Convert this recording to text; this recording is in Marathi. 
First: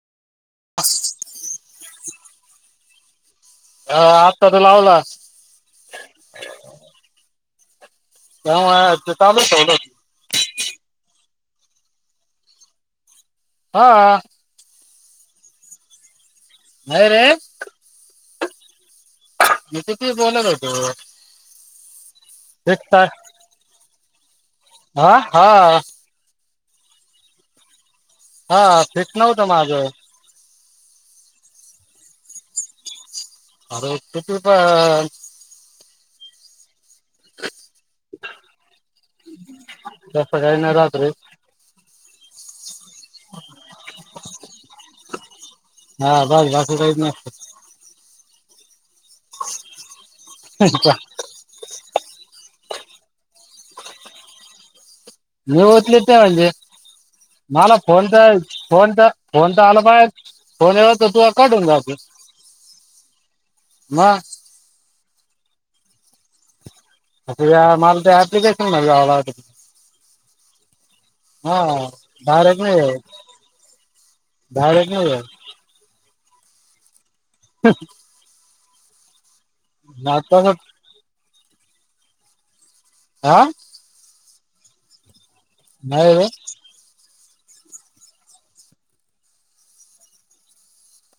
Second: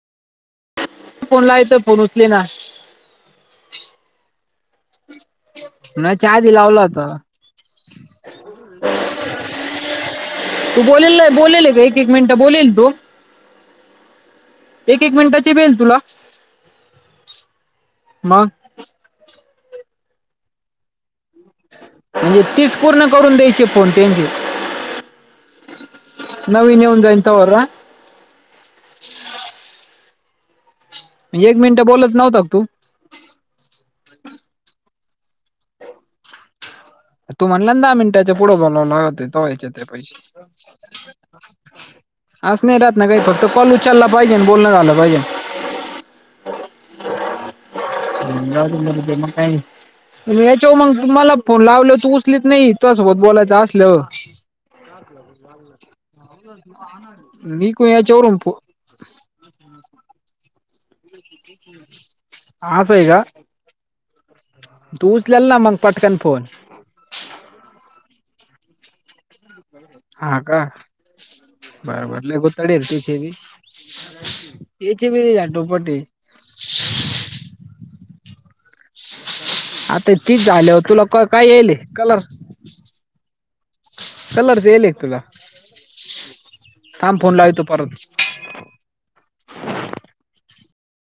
फोन [unintelligible] फोन उचले ना हा आत्ता तर लावला. म चहा दि लावल होता. [inaudible] तू बोलेल बोलेल आहे का एक एक मिनिटं बोलेल तू [inaudible] हा एक एक मिनिटाची बेल तुला नाहीय रे मंग मी तिती बोलत होतो [inaudible] म्हणजे तीच फिक्स पूर्ण करून द्यायची फोन त्यांची हा हा नविन येऊन जाईन तेव्हा ना हा फिक्स [unintelligible] एक मिनिटं बोलत नव्हता का तु? म किती प तू म्हंटला न दहा मिनटाच्या पुढं बोलावा लागत तेव्हा येतात ते पैसे. तसं काही नाही राहत रे अस नाही राहत ना काही फक्त कॉल उचलला पाहिजे अन् बोलण झालं पाहिजे. हा [unintelligible] याच्या नसतं मग [unintelligible] नाही तुज्या सोबत बोलायचं असल्यावर मी उचलीत नाही म्हणजे मी मला को फोन याच्यारुन तर फोन तर [inaudible] आसा आहे का? मं तू उचलेल ना मग पटकन फोन [inaudible] हा डायरेक्ट नाही [inaudible] डायरेक्ट नाही [inaudible] आता तीच झाली हो तुला काय येल कलर हं [inaudible] नाही रे थांब फोन लावितो परत.